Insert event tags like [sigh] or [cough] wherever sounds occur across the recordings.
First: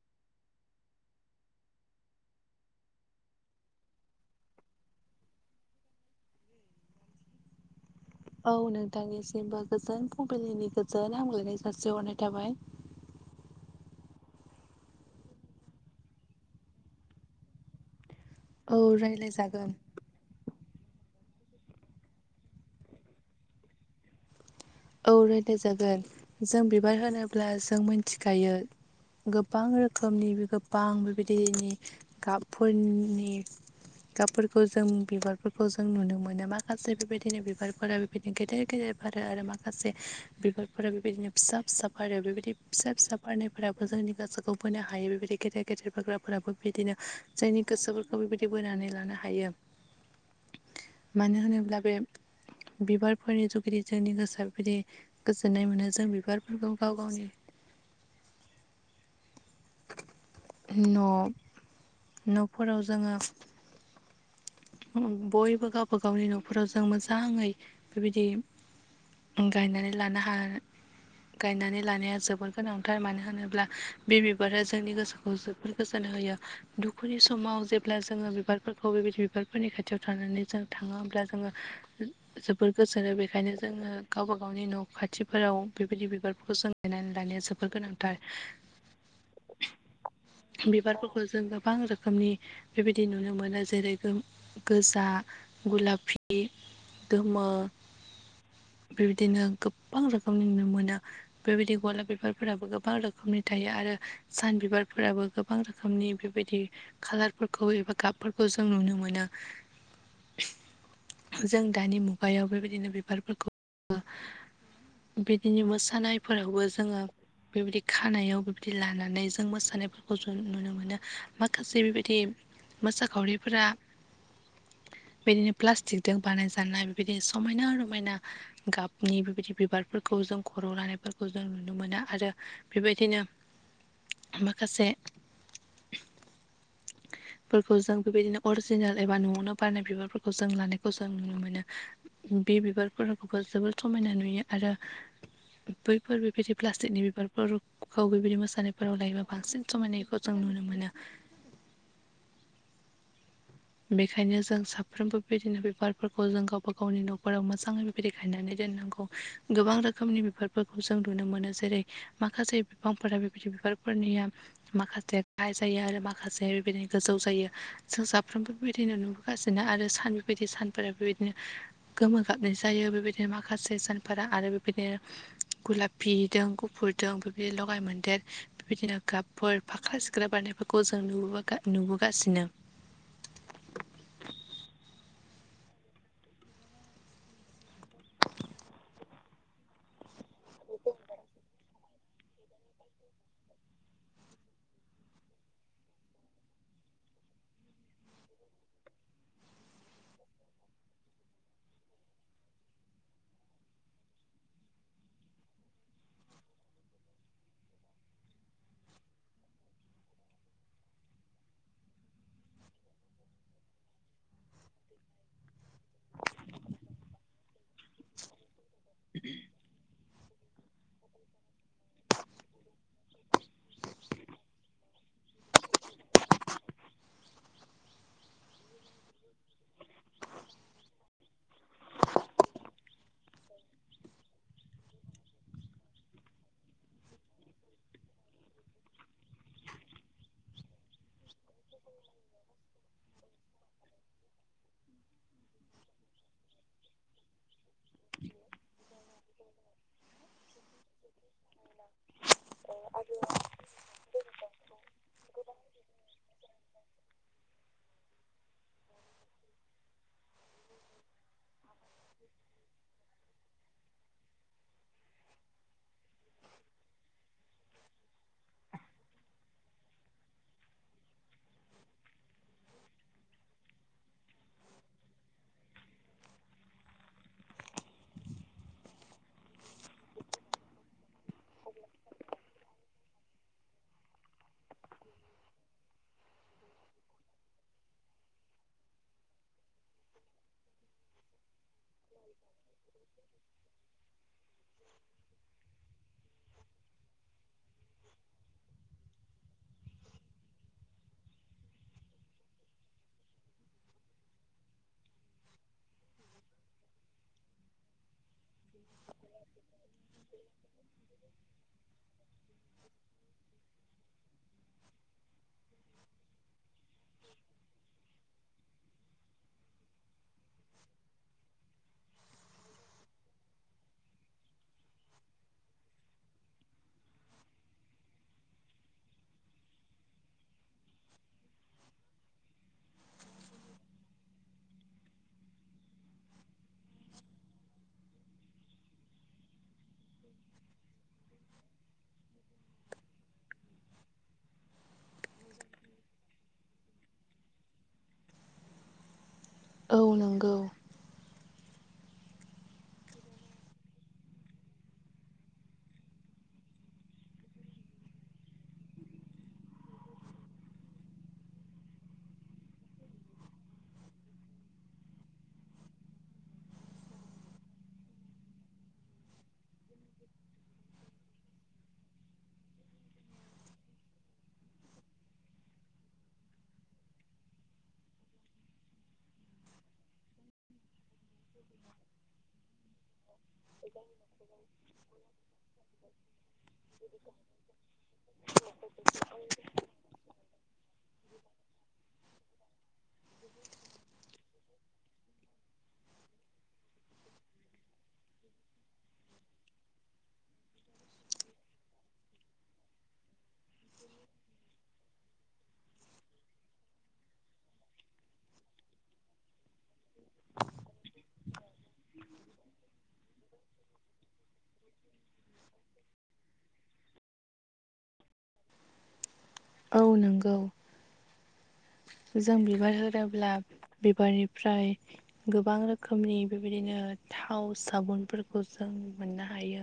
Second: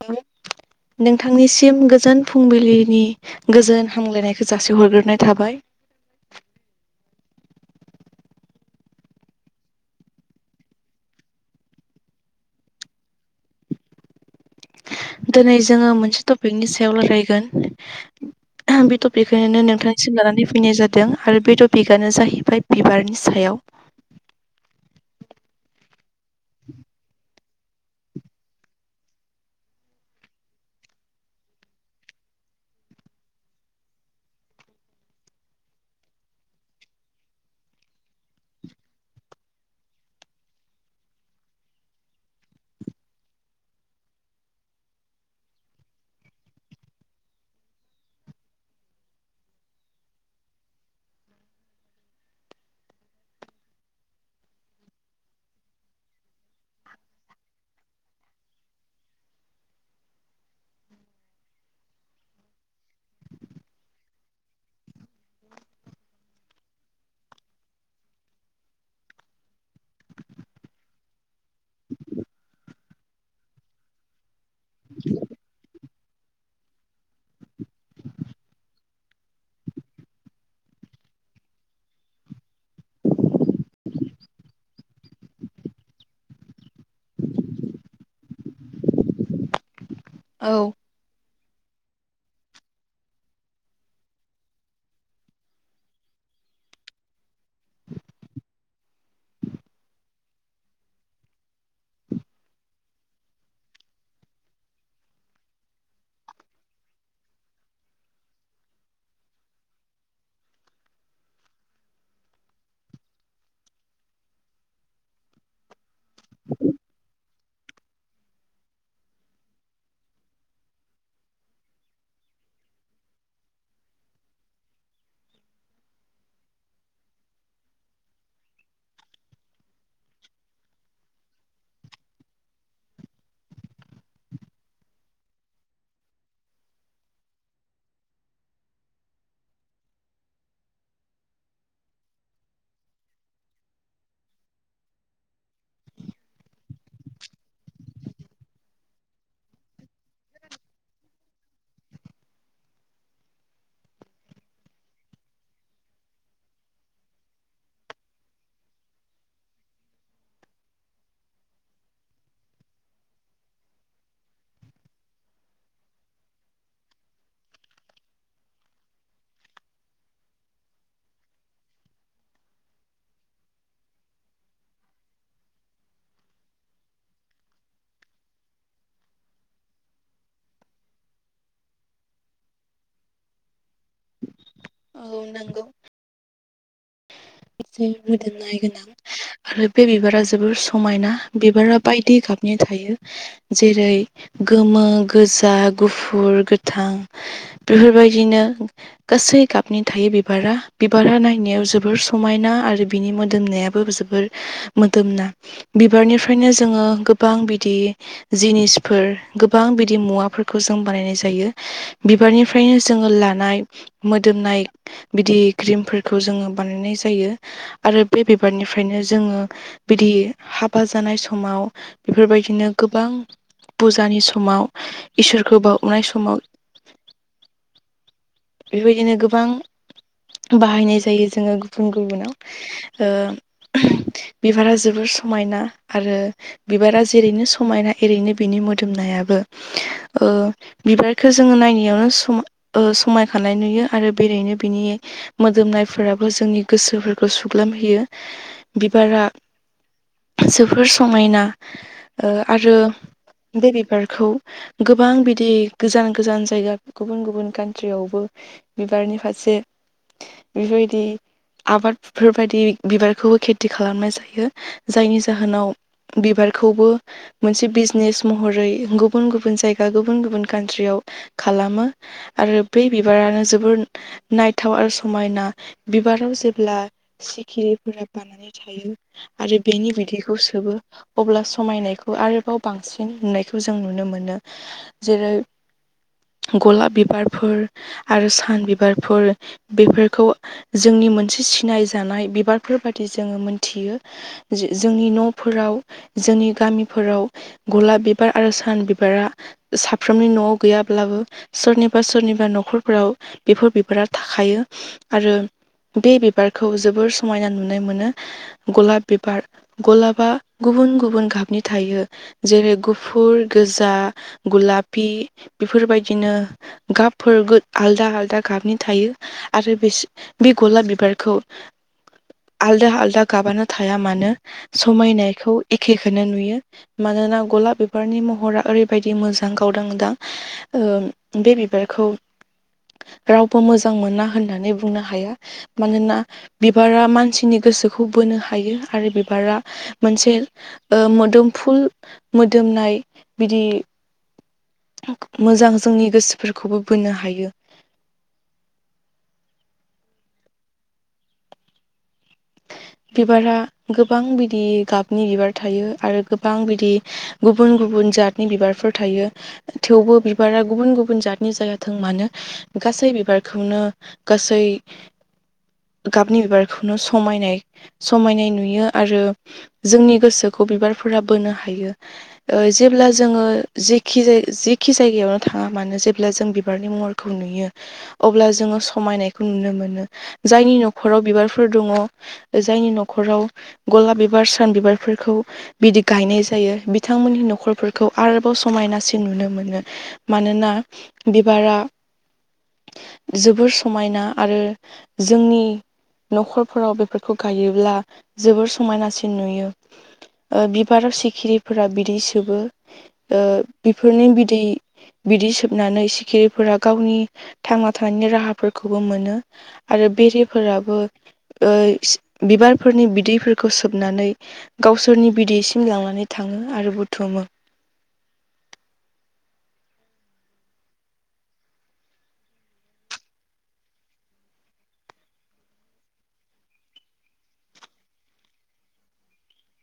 [inaudible] नोंथांनिसिम गोजोन फुंबिलिनि गोजोन हामलायनायखौ जासिहरग्रोनाय थाबाय। औ नोंथांनिसिमबो गोजोन फुंबिलिनि गोजोन हामलायनाय जासि हरनाय थाबाय दिनै जोङो मोनसे टपिकनि सायाव औ रायलायगोन बे टपिकखौ रायलायजागोन। नोंथां सिन लानानै फैनाय जादों आरो बे टपिकआनो जाहैबाय बिबारनि सायाव। औ रायलाय जागोन जों बिबार होनोब्ला जों मिथिखायो गोबां रोखोमनि गोबां बेबायदिनि गाबफोरनि गाबफोरखौ जों बिबारफोरखौ जों नुनो मोनो माखासे बेबायदिनो बिबारफोरा बिदिनो गेदेर गेदेरफोर आरो माखासे बिगारफोरा बेबायदिनो फिसा फिसा बारो बेबायदि फिसा फिसा बारनायफोराबो जोंनि गोसोखौ बोनो हायो बेबायदि गेदेर गेदेर बारग्राफोराबो बिदिनो जायनि गोसोफोरखौ बेबायदि बोनानै लानो हायो [inaudible] मानो होनोब्ला बे बिबारफोरनि जुगिदि जोंनि गोसो बिदि गोजोन्नाय मोनो जों बिबारफोरखौ गाव गावनि न' न'फोराव जोङो बयबो गावबा गावनि न'खराव जों मोजाङै बेबायदि गायनानै लानो हानाय गायनानै लानाया जोबोर गोनांथार मानो होनोब्ला बे बिबारा जोंनि गोसोखौ जोबोर गोजोन होयो दुखुनि समाव जेब्ला जोङो बिबारफोरखौ बेबायदि बिबार फोरनि खाथियाव थानानै जों थाङो होमब्ला जोङो जोबोर गोजोनो बेखायनो जोङो गावबा गावनि न' खाथिफोराव बेबायदि बिबारफोरखौ जों गायनानै लानाया जोबोर गोनांथार औ बिबारफोरखौ जों गोबां रोखोम रोखोमनि बेबायदि नुनो मोनो जेरै गो गोजा गुलाफि गोमो बेबायदिनो गोबां रोखोमनि नुनो मोनो बेबायदि गलाब बिफारफोराबो गोबां रोखोमनि थायो आरो सान बिबारफोराबो गोबां रोखोमनि बेबायदि खालारफोरखौ एबा गाबफोरखौ जों नुनो मोनो [inaudible] जों दानि मुगायाव बेबायदिनो बिबारफोरखौ बिदिनो मोसानायफोरावबो जोङो बेबायदि खानायाव बिबायदि लाना नायजों मोसानायफोरखौ जों नुनो मोनो माखासे बेबायदि मोसाखावरिफोरा बिदिनो प्लास्टिकजों बानायजानाय बेबायदिनो समायना रमायना गाबनि बेबायदि बिबारफोरखौ जों खर' लानायफोरखौ जों नुनो मोनो आरो बेबायदिनो माखासे [inaudible] फोरखौ जों बेबायदिनो अरिजिनेल एबा न'आवनो बारनाय बिबारफोरखौ जों लानायखौ जों नुनो मोनो बे बिबारफोरखौबो जोबोर समायना नुयो आरो बैफोर बेबायदि प्लास्टिकनि बिबारफोरखौ बेबायदि मोसानाय फोराव लायोबा बांसिन समायनायखौ जों नुनो मोनो [inaudible] बेखायनो जों साफ्रोमबो बेबायदिनो बिबारफोरखौ जों गावबा गावनि न'खराव मोजाङै बेबायदि गायनानै दोननांगौ। गोबां रोखोमनि बिफारफोरखौ जों नुनो मोनो जेरै माखासे बिफांफोरा बेबायदि बिबारफोरनिया माखासे गाहाय जायो आरो माखासे बेबायदिनो गोजौ जायो। जों साफ्रोमबो बेबायदिनो नुबोगासिनो आरो सान बेबायदि सानफोरा बेबायदिनो गोमो गाबनाय जायो बेबायदिनो माखासे सानफोरा आरो बेबायदिनो गुलाफिदों गुफुरजों बेफोरबायदि लगाय मोनदेर बेबायदिनो गाबफोर फाख्रा सिख्रा बारनायफोरखौ जों नुबो नुबोगासिनो औ नंगौ एसे मदोननाय गोनां आरो बे बिबारा जोबोर समायना बिबारा बायदि गाबनि थायो। जेरै गोमो, गोजा, गुफुर, गोथां, बेफोरबायदिनो गासै गाबनि थायो बिबारा। बिबारा नायनायाव जोबोर स समायना आरो बिनि मोदोमनायाबो जोबोर मोदोमना। बिबारनिफ्रायनो जोङो गोबां बिदि जिनिसफोर गोबां बिदि मुवाफोरखौ जों बानायनाय जायो। बिबारनिफ्रायनो जोङो लानाय मोदोमनाय बिदि क्रिमफोर खौ जोङो बानायनाय जायो आरो बे बिबारनिफ्रायनो जोङो बिदि हाबा जानाय समाव बेफोरबायदिनो गोबां फुजानि समाव इसोरखौ बाउनाय समाव बेबायदिनो गोबां बाहायनाय जायो जोङो गुबुन गुबुनाव ओ बिबारा जोबोर समायना आरो बिबारा जेरैनो समायना एरैनो बिनि मोदोमनायाबो। ओ बिबारखो जोङो नायनायावनो समा ओ समाय खानाय नुयो आरो बेरेनो बिनि मोदोमनायफोराबो जोंनि गोसोफोरखौ सुग्लाम होयो। बिबारा जोबोर समायना। ओ आरो बे बिबारखौ गोबां बिदि गोजान गोजान जायगा गुबुन गुबुन कान्ट्रियाव बो बिबारनि फारसे बेफोरबायदि आबादफोरबायदि बिबारखौबो खेथि खालामनाय जायो। जायनि जाहोनाव बिबारखौबो मोनसे बिजनेस महरै गुबुन गुबुन जायगा गुबुन गुबुन कान्ट्रियाव खालामो। आरो बै बिबारानो जोबोर नायथाव आरो समायना। बिबाराव जेब्ला सिखिरिफोरा बानानै थायो आरो बेनि बिदैखौ सोबो अब्ला समायनायखौ आरोबाव बांसिन नुनायखौ जों नुनो मोनो। जेरै गलाब बिबारफोर आरो सान बिबारफोर बेफोरखौ जोंनि मोनसे सिनाय जानाय बिबारफोर बादि जोङो मोनथियो। जो-जोंनि न'फोराव जोंनि गामिफोराव गलाब बिबार आरो सान बिबारा साफ्रोमनि न'आव गैयाब्लाबो सोरनिबा सोरनिबा न' खरफोराव बेफोर बिबारा थाखायो। आरो बे बिबारखौ जोबोर समायना नुनाय मोनो। गलाब बिबार गलाबा गुबुन गुबुन गाबनि थायो। जेरै गुफुर, गोजा, गुलाफ बेफोरबायदिनो गाबफोरगो आलदा आलदा गाबनि थायो। आरो बेस बे गलाब बिबारखौ आलदा आलदा गाबानो थाया मानो समायनायखौ एखेखोनो नुयो। मानोना गलाब बिबारनि महरा ओरैबायदि मोजां गावदांदां ओ बे बिबारखौ रावबो मोजां मोना होननानै बुंनो हाया। मानोना बिबारा मानसिनि गोसोखौ बोनो हायो आरो बिबारा मोनसे ओ मोदोमफुल मोदोमनाय बिदि मोजां जोंनि गोसोफोरखौबो बोनो हायो। औ नंगौ। बिबारा गोबां बिदि गाबनि बिबार थायो। आरो गोबां बिदि गुबुन गुबुन जातनि बिबारफोर थायो। थेवबो बिबारा गुबुन गुबुन जातनि जायाथों मानो गासै बिबारखौनो गासै गाबनि बिबारखौनो समायनाय समायनाय नुयो आरो जोंनि गोसोखौ बिबारफोरा बोनो हायो। ओ जेब्ला जोङो जेखि जेखि जायगायावनो थाङा मानो जेब्ला जों बिबारनि महर खौ नुयो। अब्ला जोङो समायनायखौ नुनो मोनो जायनि न'खराव बिबारफोर दङ। जायनि न'खराव गलाब बिबार सान बिबारफोरखौ बिदि गायनाय जायो बिथांमोननि न'खरफोरखौ आरोबाव समायनासिन नुनो मोनो। मानोना बिबारा जोबोर समायना। आरो जोंनि न'खरफोराव बेफोर खौ गायोब्ला जोबोर समायनासिन नुयो। ओ बिबाराव सिखिरिफोरा बिदै सोबो। ओ बिफोरनि बिदै बिदै सोबनानै सिखिरिफोरा गावनि थांना थानायनि राहाफोरखौबो मोनो। आरो बेरेफोराबो बिबारफोरनि बिदैफोरखौ सोबनानै गावसोरनि बिदैसिम लांनानै थाङो आरो बुथुमो। औ नोंगौ। जों बिबार होनोब्ला बिबारनिफ्राय गोबां रोखोमनि बेबायदिनो थाव साबुनफोरखौ जों मोननो हायो।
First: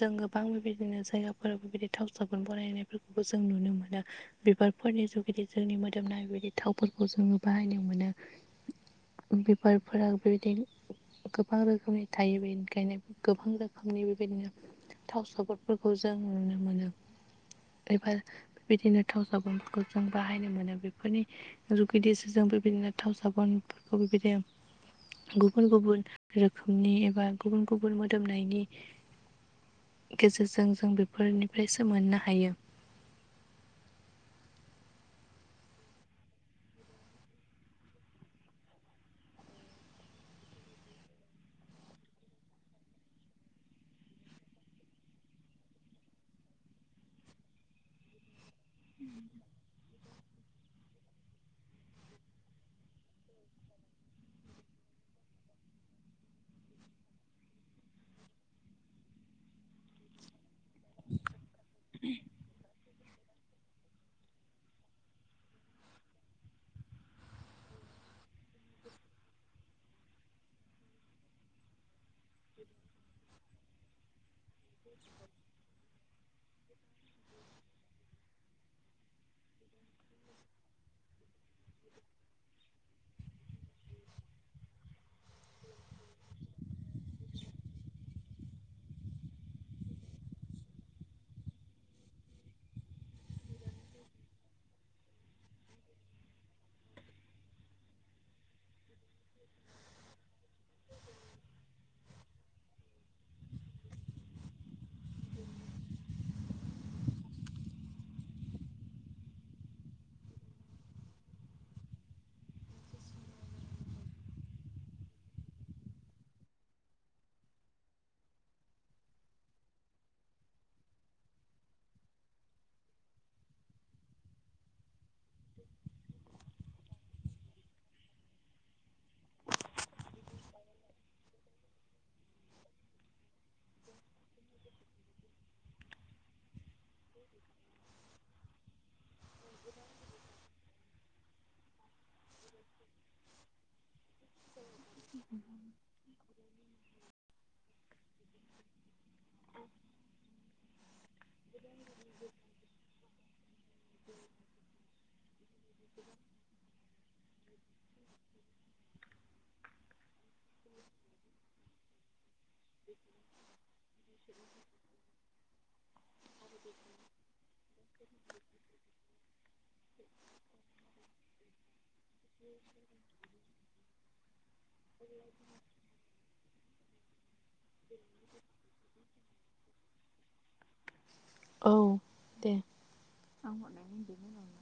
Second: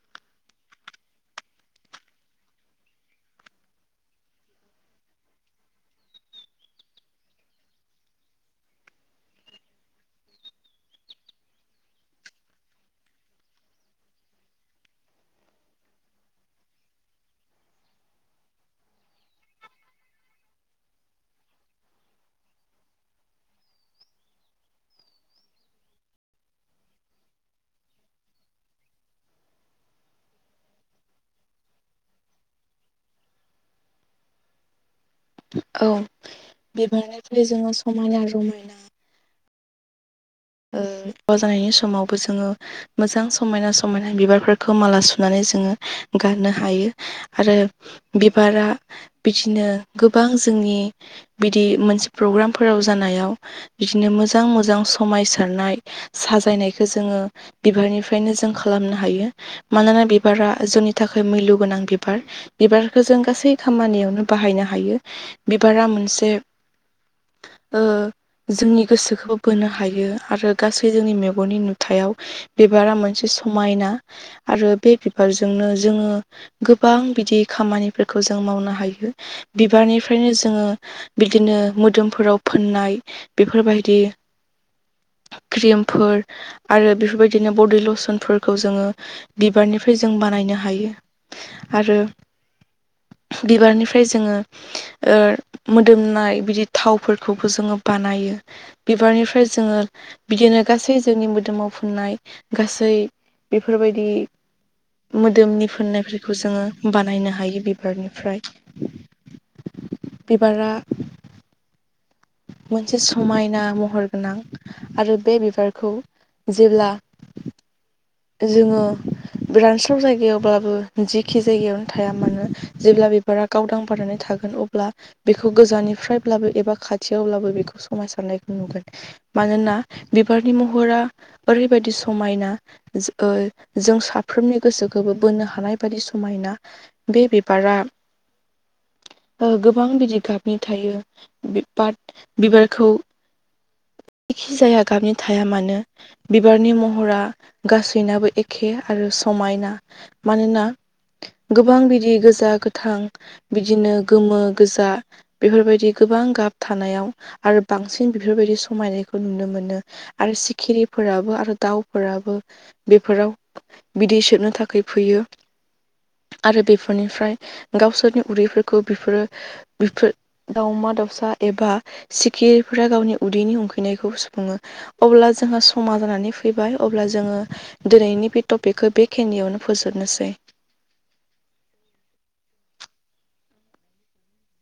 जों गोबां बेबायदिनो जायगाफोराव बेबायदि थाव साबुन बनायनायफोरखौबो जों नुनो मोनो। बिबारफोरनि जुगेदि जोंनि मोदोमनाय बेबायदि थावफोरखौ जोङो बाहायनो मोनो। बिबारफोरा बेदिनो गोबां रोखोमनि थायो बेखायनो गोबां रोखोमनि बेबायदिनो थाव साबुनफोरखौ जों नुनो मोनो एबा बिदिनो थाव साबोनफोरखौ जों बाहायनो मोनो बेफोरनि जों बेबायदिनो थाव साबोनफोरखौ बेबायदिनो गुबुन गुबुन रोखोमनि एबा गुबुन गुबुन मोदोमनायनि गेजेरजों जों बेफोरनिफ्रायसो मोननो हायो। औ बिबारनिफ्राय जोङो समायना रमायना [inaudible] ओ अ जानायनि समावबो जोङो। मोजां समायना समायना बिबारफोरखौ माला सुनानै जोङो गाननो हायो। आरो बिबारा बिदिनो गोबां जोंनि बिदि मोनसे प्रग्रामफोराव जानायाव बिदिनो मोजां मोजां समायसारनाय साजायनायखौ जोङो बिबारनिफ्रायनो जों खालामनो हायो मानोना बिबारा जोंनि थाखाय मैलु गोनां बिबार बिबारखौ जों गासै खामानियावनो बाहायनो हायो बिबारा मोनसे ओ जोंनि गोसोखौ बोनो। हायो आरो गासै जोंनि मेगननि नुथायाव बिबारा मोनसे समायना आरो बे बिबारजोंनो जोङो गोबां बिदि खामानिफोरखौ जों मावनो हायो। बिबारनिफ्रायनो जोङो बिदिनो मोदोमफोराव फोननाय बेफोरबायदि क्रिमफोर आरो बेफोरबायदिनो बडि लसनफोरखौ जोङो बिबारनिफ्राय जों बानायनो हायो। आरो बिबारनिफ्राय जोङो मोदोमनाय बिदि थावफोरखौबो जोङो बानायो बिबारनिफ्राय जोङो बिदिनो गासै जोंनि मोदोमाव फुननाय गासै बेफोरबायदि मोदोमनि फोननायफोरखौ जोङो बानायनो हायो बिबारनिफ्राय बिबारा मोनसे समायना महर गोनां आरो बे बिबारखौ जेब्ला जोङो रानस्राव जायगायावब्लाबो जिखि जायगायावनो थाया मानो जेब्ला बिबारा गावदां बारनानै थागोन अब्ला बेखौ गोजाननिफ्रायब्लाबो एबा खा थिवब्लाबो बेखौ समायसारनायखौ नुगोन मानोना बिबारनि महरा ओरैबायदि समायना। जों ओ साफ्रोम बे बिबारा गोबां बिदि गाबनि थायो बिबारखौ। जायखि जाया गाबनि थाया मानो बिबारनि महरा गासैनाबो एखे आरो समायना मानोना गोबां बिदि गोजा गोथां बिदिनो गोमो गोजा बेफोरबायदि गोबां गाब थानायाव आरो बांसिन बेफोरबायदि समायनायखौ नुनो मोनो। आरो सिखिरिफोराबो आरो दाउफोराबो बेफोराव। बिदै सोबनो थाखाय फैयो आरो बेफोरनिफ्राय। गावसोरनि उदैफोरखौ बिफोरो बेफोर दावमा दाउसा एबा सिखिरिफोरा गावनि उदैनि उंखैनायखौ सुफुङो अब्ला जोंहा। समा जानानै फैबाय अब्ला जोङो दिनैनि बे टपिकखौ बेखिनियावनो फोजोबनोसै। औ दे आ हर